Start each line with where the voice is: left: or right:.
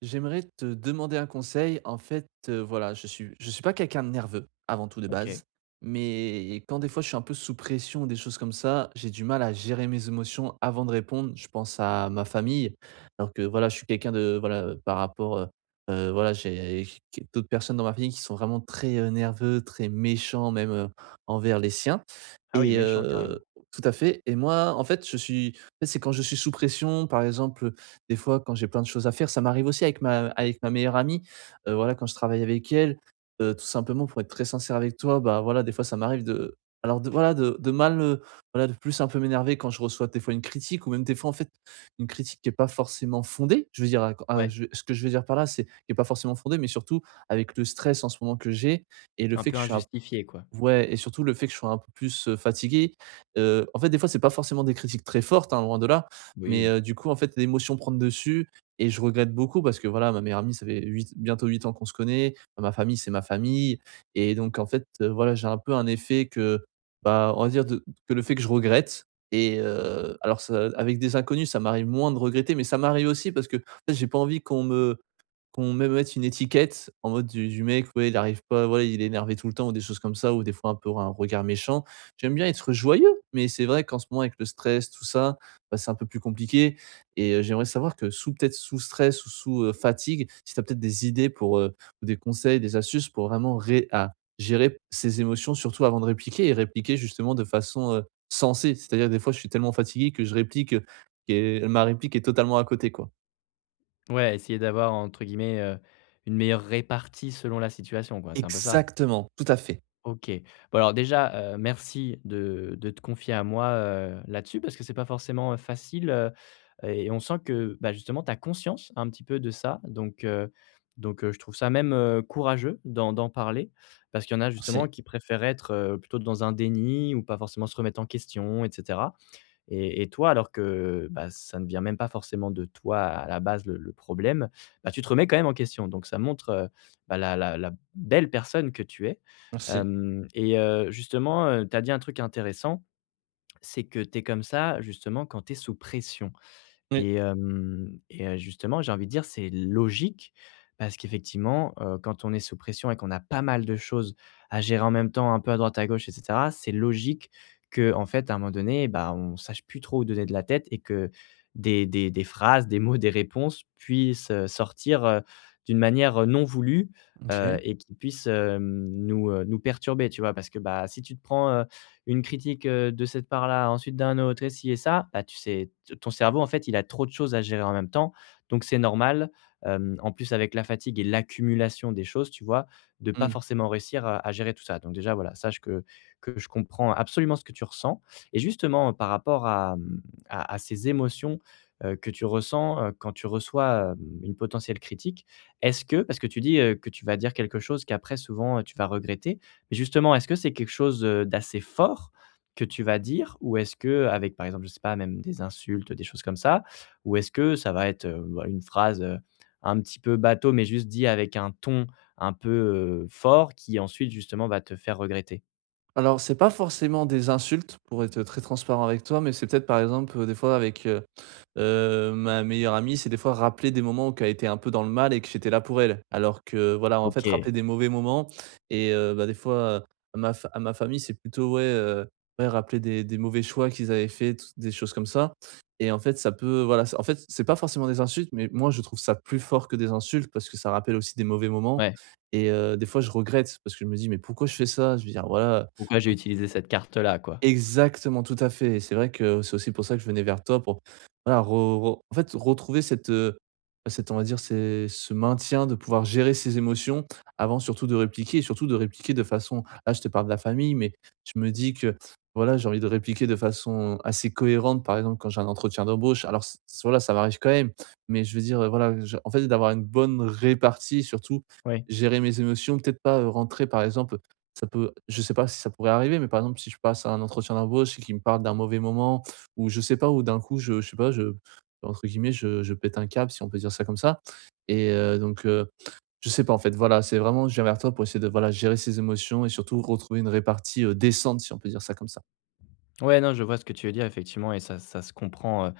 right: J'aimerais te demander un conseil. En fait, voilà, je suis pas quelqu'un de nerveux, avant tout de
left: OK.
right: base, mais quand des fois je suis un peu sous pression des choses comme ça, j'ai du mal à gérer mes émotions avant de répondre. Je pense à ma famille, alors que voilà, je suis quelqu'un de voilà, par rapport, voilà, j'ai qu d'autres personnes dans ma famille qui sont vraiment très, nerveux, très méchants même, envers les siens
left: Ah oui,
right: et
left: méchant carrément.
right: tout à fait et moi, en fait, je suis en fait, c'est quand je suis sous pression, par exemple, des fois, quand j'ai plein de choses à faire, ça m'arrive aussi avec ma meilleure amie, voilà, quand je travaille avec elle, tout simplement pour être très sincère avec toi, bah, voilà, des fois, ça m'arrive de alors de voilà, de mal, voilà, de plus un peu m'énerver quand je reçois des fois une critique ou même des fois, en fait, une critique qui est pas forcément fondée. Je veux dire, à
left: Ouais,
right: je ce que je veux dire par là, c'est qui est pas forcément fondée, mais surtout avec le stress en ce moment que j'ai et le
left: un
right: fait que
left: peu
right: je suis un
left: injustifié, quoi.
right: Ouais et surtout le fait que je sois un peu plus, fatigué, en fait, des fois, c'est pas forcément des critiques très fortes, hein, loin de là, mais
left: Oui.
right: du coup, en fait, l'émotion prend le dessus et je regrette beaucoup parce que, voilà, ma meilleure amie, ça fait 8 bientôt 8 ans qu'on se connaît, ma famille, c'est ma famille et donc en fait, voilà, j'ai un peu un effet que, bah, on va dire de que le fait que je regrette et alors ça avec des inconnus, ça m'arrive moins de regretter, mais ça m'arrive aussi parce qu'en fait, j'ai pas envie qu'on me mette une étiquette en mode du mec, ouais, il arrive pas, voilà, il est énervé tout le temps ou des choses comme ça ou des fois un peu un regard méchant. J'aime bien être joyeux, mais c'est vrai qu'en ce moment avec le stress, tout ça, bah, c'est un peu plus compliqué et j'aimerais savoir que sous peut-être sous stress ou sous, fatigue, si tu as peut-être des idées pour, ou des conseils, des astuces pour vraiment ré à gérer ses émotions surtout avant de répliquer et répliquer justement de façon, sensée. C'est-à-dire des fois je suis tellement fatigué que je réplique, et ma réplique est totalement à côté, quoi.
left: Ouais, essayer d'avoir entre guillemets, une meilleure répartie selon la situation, quoi, c'est un peu ça?
right: Exactement, tout à fait.
left: OK. Bon alors déjà, merci de te confier à moi, là-dessus parce que c'est pas forcément, facile, et on sent que, bah, justement tu as conscience un petit peu de ça donc je trouve ça même, courageux d'en parler parce qu'il y en a justement
right: C'est
left: qui préfèrent être, plutôt dans un déni ou pas forcément se remettre en question etc. Et toi, alors que, bah, ça ne vient même pas forcément de toi à la base le problème, bah, tu te remets quand même en question. Donc ça montre, bah, la belle personne que tu es.
right: Merci.
left: Hem et justement, tu as dit un truc intéressant, c'est que tu es comme ça justement quand tu es sous pression.
right: Oui,
left: Et hem et justement, j'ai envie de dire, c'est logique parce qu'effectivement, quand on est sous pression et qu'on a pas mal de choses à gérer en même temps, un peu à droite, à gauche et cetera, c'est logique que, en fait, à un moment donné, bah, on sache plus trop où donner de la tête et que des phrases, des mots, des réponses puissent, sortir, d'une manière, non voulue,
right: OK.
left: et qui puissent, nous, nous perturber, tu vois? Parce que, bah, si tu te prends, une critique, de cette part-là, ensuite d'un autre et ci et ça, bah, tu sais t ton cerveau, en fait, il a trop de choses à gérer en même temps, donc c'est normal, en plus avec la fatigue et l'accumulation des choses, tu vois? De pas
right: Mmh.
left: forcément réussir à gérer tout ça, donc déjà, voilà, sache que je comprends absolument ce que tu ressens et justement par rapport à, à ces émotions, que tu ressens, quand tu reçois, une potentielle critique, est-ce que parce que tu dis, que tu vas dire quelque chose qu'après souvent, tu vas regretter, mais justement, est-ce que c'est quelque chose, d'assez fort que tu vas dire? Ou est-ce que avec, par exemple, je sais pas, même des insultes, des choses comme ça? Ou est-ce que ça va être, bah, une phrase, un petit peu bateau, mais juste dit avec un ton un peu, fort qui ensuite justement va te faire regretter?
right: Alors, c'est pas forcément des insultes, pour être très transparent avec toi, mais c'est peut-être, par exemple, des fois avec, ma meilleure amie c'est des fois rappeler des moments où qu'elle était un peu dans le mal et que j'étais là pour elle. Alors que voilà, en fait,
left: OK,
right: rappeler des mauvais moments et bah, des fois, ma fa à ma famille, c'est plutôt ouais, ouais, rappeler des mauvais choix qu'ils avaient fait, t des choses comme ça et en fait, ça peut voilà, c'est- en fait, c'est pas forcément des insultes, mais moi, je trouve ça plus fort que des insultes parce que ça rappelle aussi des mauvais moments
left: ouais.
right: et des fois, je regrette parce que je me dis: «Mais pourquoi je fais ça ?» Je veux dire voilà,
left: Pourquoi j'ai utilisé cette carte-là, quoi?
right: Exactement, tout à fait et c'est vrai que c'est aussi pour ça que je venais vers toi pour, voilà, re re en fait, retrouver cette, cette, on va dire, c'est ce maintien de pouvoir gérer ses émotions avant surtout de répliquer et surtout de répliquer de façon là, je te parle de la famille, mais je me dis que, voilà, j'ai envie de répliquer de façon assez cohérente, par exemple, quand j'ai un entretien d'embauche. Alors c voilà, ça m'arrive quand même, mais je veux dire, voilà, je en fait, d'avoir une bonne répartie, surtout
left: Oui.
right: gérer mes émotions, peut-être pas, rentrer, par exemple ça peut je sais pas si ça pourrait arriver, mais par exemple, si je passe à un entretien d'embauche et qu'ils me parlent d'un mauvais moment ou je sais pas, ou d'un coup, je sais pas, je entre guillemets, je «pète un câble», si on peut dire ça comme ça et donc je sais pas, en fait, voilà, c'est vraiment je viens vers toi pour essayer de, voilà, gérer ses émotions et surtout retrouver une répartie, décente, si on peut dire ça comme ça.
left: Ouais, non, je vois ce que tu veux dire effectivement et ça se comprend,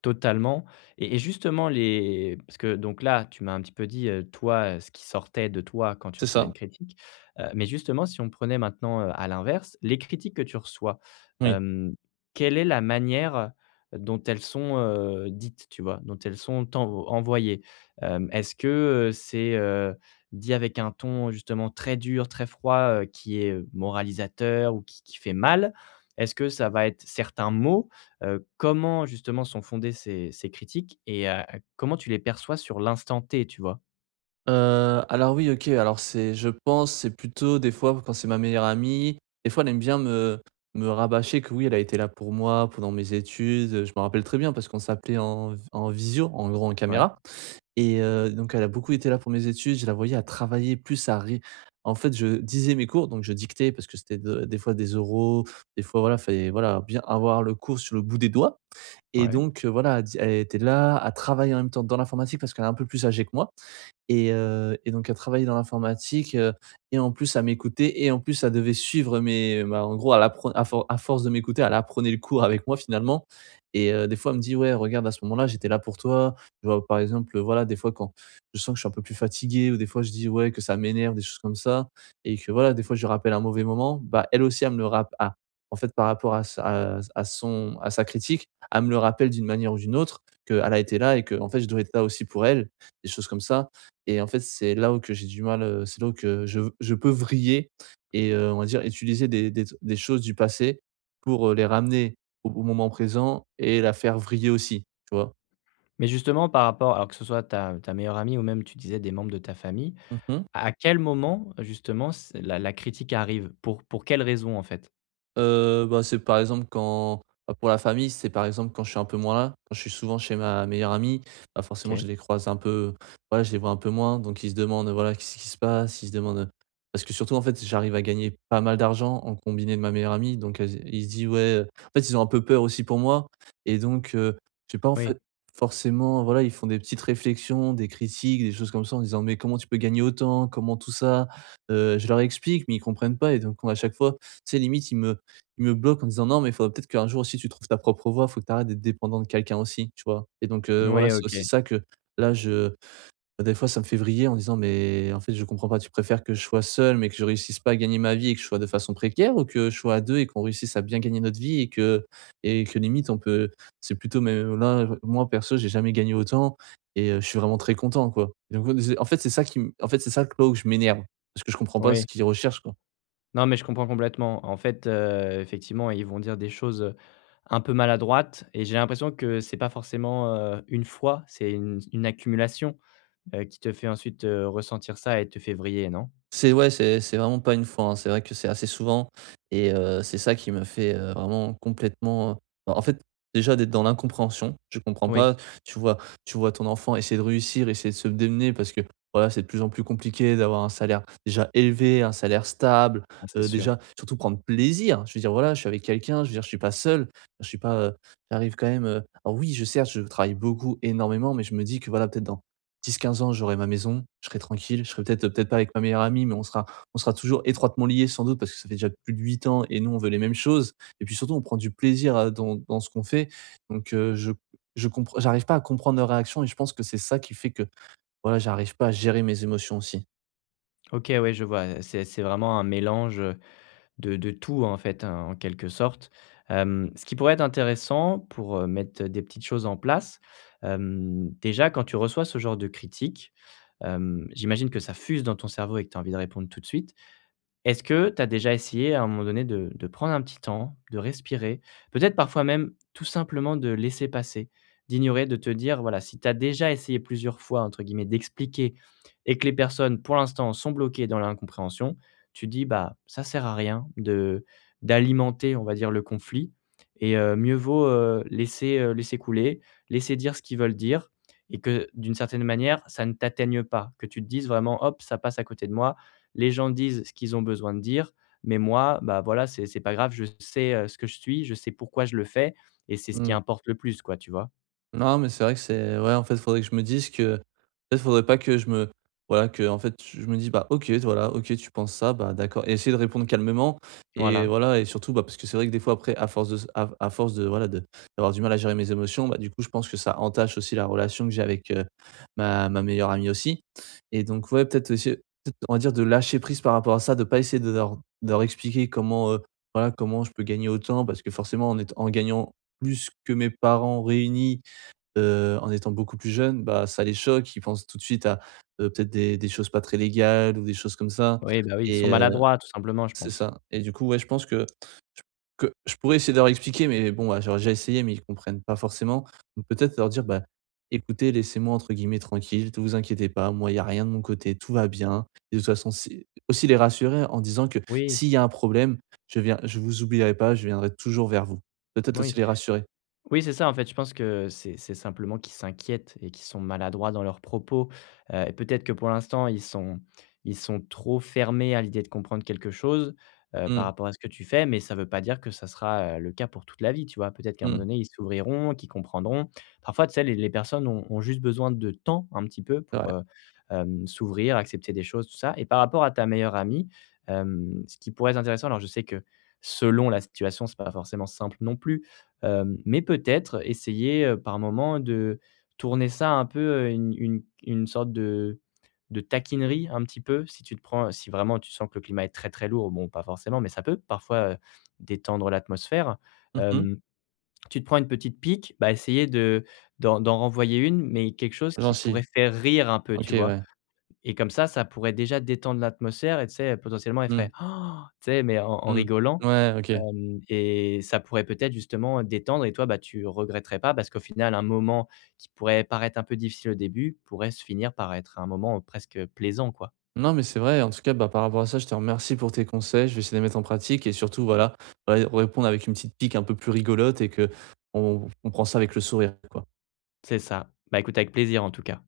left: totalement et justement les parce que donc là, tu m'as un petit peu dit, toi, ce qui sortait de toi quand tu
right: C'est
left: recevais une
right: ça,
left: critique, mais justement si on prenait maintenant, à l'inverse, les critiques que tu reçois,
right: oui.
left: hem, quelle est la manière dont elles sont, dites, tu vois? Dont elles sont envoyées? Est-ce que, c'est, dit avec un ton justement très dur, très froid, qui est moralisateur ou qui fait mal? Est-ce que ça va être certains mots? Comment justement sont fondées ces ces critiques et comment tu les perçois sur l'instant T, tu vois?
right: Heu, alors oui, OK, alors c'est je pense, c'est plutôt des fois quand c'est ma meilleure amie, des fois elle aime bien me me rabâcher que oui, elle a été là pour moi pendant mes études, je me rappelle très bien parce qu'on s'appelait en visio, en gros en
left: Ouais,
right: caméra et donc elle a beaucoup été là pour mes études, je la voyais à travailler plus à ré en fait, je disais mes cours, donc je dictais parce que c'était de des fois des oraux, des fois voilà, fallait voilà, bien avoir le cours sur le bout des doigts et
left: ouais.
right: donc voilà, elle était là à travailler en même temps dans l'informatique parce qu'elle est un peu plus âgée que moi et donc elle travaillait dans l'informatique, et en plus elle m'écoutait et en plus elle devait suivre mes bah, en gros elle appre à for à force de m'écouter, elle apprenait le cours avec moi finalement et des fois elle me dit: «Ouais regarde à ce moment-là j'étais là pour toi». Tu vois? Par exemple, voilà des fois quand je sens que je suis un peu plus fatigué ou des fois je dis: «Ouais» que ça m'énerve, des choses comme ça et que voilà des fois je lui rappelle un mauvais moment, bah, elle aussi elle me le rappelle en fait par rapport à sa à son à sa critique, elle me le rappelle d'une manière ou d'une autre qu'elle a été là et que en fait je dois être là aussi pour elle, des choses comme ça et en fait, c'est là où que j'ai du mal, c'est là où que je peux vriller et on va dire utiliser des choses du passé pour, les ramener au moment présent et la faire vriller aussi, tu vois?
left: Mais justement par rapport alors que ce soit ta meilleure amie ou même tu disais des membres de ta famille,
right: Mmh
left: à quel moment justement c la critique arrive? Pour quelles raisons en fait?
right: Bah, c'est par exemple quand bah, pour la famille, c'est par exemple quand je suis un peu moins là, quand je suis souvent chez ma meilleure amie, bah, forcément
left: OK.
right: je les croise un peu, voilà, je les vois un peu moins, donc ils se demandent, voilà, qu'est-ce qui se passe? Ils se demandent, parce que surtout, en fait, j'arrive à gagner pas mal d'argent en combiné de ma meilleure amie, donc elles ils se disent: «Ouais, en fait, ils ont un peu peur aussi pour moi et donc je sais pas, en
left: Oui,
right: fait, forcément, voilà, ils font des petites réflexions, des critiques, des choses comme ça en disant: «Mais comment tu peux gagner autant? Comment tout ça ?» Je leur explique, mais ils comprennent pas et donc à chaque fois, c'est limite, ils me il me bloque en disant: «Non, mais il faudrait peut-être qu'un jour aussi tu trouves ta propre voie, faut que tu arrêtes d'être dépendant de quelqu'un aussi», tu vois? Et donc voilà,
left: oui,
right: c'est aussi
left: OK,
right: ça que là je bah, des fois ça me fait vriller en disant: «Mais en fait je comprends pas, tu préfères que je sois seul, mais que je réussisse pas à gagner ma vie et que je sois de façon précaire ou que je sois à 2 et qu'on réussisse à bien gagner notre vie et que limite on peut c'est plutôt mais là, moi perso j'ai jamais gagné autant et je suis vraiment très content quoi». Donc en fait c'est ça qui m en fait c'est ça que là où je m'énerve, parce que je comprends pas
left: oui.
right: ce qu'ils recherchent quoi.
left: Non, mais je comprends complètement. En fait, effectivement, ils vont dire des choses, un peu maladroites et j'ai l'impression que c'est pas forcément, une fois, c'est une accumulation. Qui te fait ensuite, ressentir ça et te fait vriller, non?
right: C'est ouais, c'est vraiment pas une fois, hein. C'est vrai que c'est assez souvent et c'est ça qui me fait, vraiment complètement, bah, en fait, déjà d'être dans l'incompréhension. Je comprends
left: Oui,
right: pas, tu vois tu vois ton enfant essayer de réussir, essayer de se démener parce que, voilà, c'est de plus en plus compliqué d'avoir un salaire déjà élevé, un salaire stable,
left: bah, c'est sûr.
right: déjà surtout prendre plaisir. Je veux dire, voilà, je suis avec quelqu'un, je veux dire, je suis pas seul, je suis pas, j'arrive quand même, alors oui, je certes, je travaille beaucoup, énormément, mais je me dis que, voilà, peut-être dans dix quinze ans, j'aurai ma maison, je serai tranquille, je serai peut-être pas avec ma meilleure amie, mais on sera toujours étroitement liés sans doute parce que ça fait déjà plus de 8 ans et nous, on veut les mêmes choses et puis surtout, on prend du plaisir à dans ce qu'on fait donc je comprends j'arrive pas à comprendre leur réaction et je pense que c'est ça qui fait que, voilà, j'arrive pas à gérer mes émotions aussi.
left: OK, ouais, je vois, c'est vraiment un mélange, de tout, en fait, hein, en quelque sorte. Ce qui pourrait être intéressant pour, mettre des petites choses en place, déjà, quand tu reçois ce genre de critique, j'imagine que ça fuse dans ton cerveau et que tu as envie de répondre tout de suite. Est-ce que tu as déjà essayé à un moment donné de prendre un petit temps, de respirer, peut-être parfois même tout simplement de laisser passer, d'ignorer, de te dire, voilà, si tu as déjà essayé plusieurs fois, entre guillemets, «d'expliquer» et que les personnes pour l'instant sont bloquées dans l'incompréhension, tu dis: «Bah, ça sert à rien de d'alimenter, on va dire, le conflit et mieux vaut, laisser, laisser couler, laisser dire ce qu'ils veulent dire» et que d'une certaine manière, ça ne t'atteigne pas, que tu te dises vraiment: «Hop, ça passe à côté de moi». Les gens disent ce qu'ils ont besoin de dire, mais moi, bah, voilà, c'est pas grave, je sais, ce que je suis, je sais pourquoi je le fais et c'est ce qui
right: Mmh.
left: importe le plus, quoi, tu vois?
right: Non, mais c'est vrai que c'est ouais, en fait, faudrait que je me dise que peut-être faudrait pas que je me voilà, que en fait, je me dis: «Bah, OK, voilà, OK, tu penses ça, bah, d'accord» et essayer de répondre calmement et
left: Voilà.
right: voilà et surtout, bah, parce que c'est vrai que des fois après à force de s à force de voilà, de d'avoir du mal à gérer mes émotions, bah, du coup, je pense que ça entache aussi la relation que j'ai avec, ma meilleure amie aussi et donc ouais, peut-être essayer peut-être on va dire de lâcher prise par rapport à ça, de pas essayer de leur expliquer comment, voilà, comment je peux gagner autant parce que forcément en étant en gagnant plus que mes parents réunis, en étant beaucoup plus jeunes, bah, ça les choque. Ils pensent tout de suite à, peut-être des choses pas très légales ou des choses comme ça
left: Oui, bah, oui, ils sont
right: et
left: maladroits tout simplement, je
right: c'est
left: pense.
right: ça et du coup, ouais, je pense je que je pourrais essayer de leur expliquer, mais bon, bah, j'aurais déjà essayé, mais ils comprennent pas forcément. Donc peut-être leur dire: «Bah, écoutez, laissez-moi entre guillemets tranquille, ne vous inquiétez pas, moi, il y a rien de mon côté, tout va bien» et de toute façon, si aussi les rassurer en disant que
left: Oui,
right: s'il y a un problème, je viens je vous oublierai pas, je viendrai toujours vers vous. Peut-être
left: oui.
right: aussi les rassurer.
left: Oui, c'est ça, en fait, je pense que c'est simplement qu'ils s'inquiètent et qu'ils sont maladroits dans leurs propos, et peut-être que pour l'instant, ils sont trop fermés à l'idée de comprendre quelque chose, par
right: Mmh,
left: rapport à ce que tu fais, mais ça ne veut pas dire que ça sera, le cas pour toute la vie, tu vois? Peut-être qu'à un moment
right: mmh,
left: donné, ils s'ouvriront, qu'ils comprendront. Parfois, tu sais, les personnes ont juste besoin de temps un petit peu
right: c'est
left: pour,
right: vrai.
left: s'ouvrir, accepter des choses, tout ça et par rapport à ta meilleure amie, ce qui pourrait être intéressant alors je sais que selon la situation, c'est pas forcément simple non plus. Mais peut-être essayer, par moment de tourner ça un peu, une une sorte de taquinerie un petit peu. Si tu te prends si vraiment tu sens que le climat est très, très lourd, bon, pas forcément, mais ça peut parfois, détendre l'atmosphère.
right: Mmh
left: Hem, tu te prends une petite pique, bah, essayer de d'en renvoyer une, mais quelque chose qui
right: Gentil.
left: pourrait faire rire un peu, tu
right: OK,
left: vois?
right: ouais.
left: Et comme ça pourrait déjà détendre l'atmosphère et tu sais, potentiellement, elle ferait:
right: Mmh.
left: «Han!», tu sais, mais en en
right: Mmh.
left: rigolant.
right: Ouais, OK.
left: Hem et ça pourrait peut-être justement détendre et toi, bah, tu regretterais pas parce qu'au final, un moment qui pourrait paraître un peu difficile au début pourrait se finir par être un moment, presque plaisant, quoi.
right: Non, mais c'est vrai, en tout cas, bah, par rapport à ça, je te remercie pour tes conseils. Je vais essayer de les mettre en pratique et surtout, voilà, ré répondre avec une petite pique un peu plus rigolote et que on prend ça avec le sourire, quoi.
left: C'est ça. Bah, écoute avec plaisir en tout cas.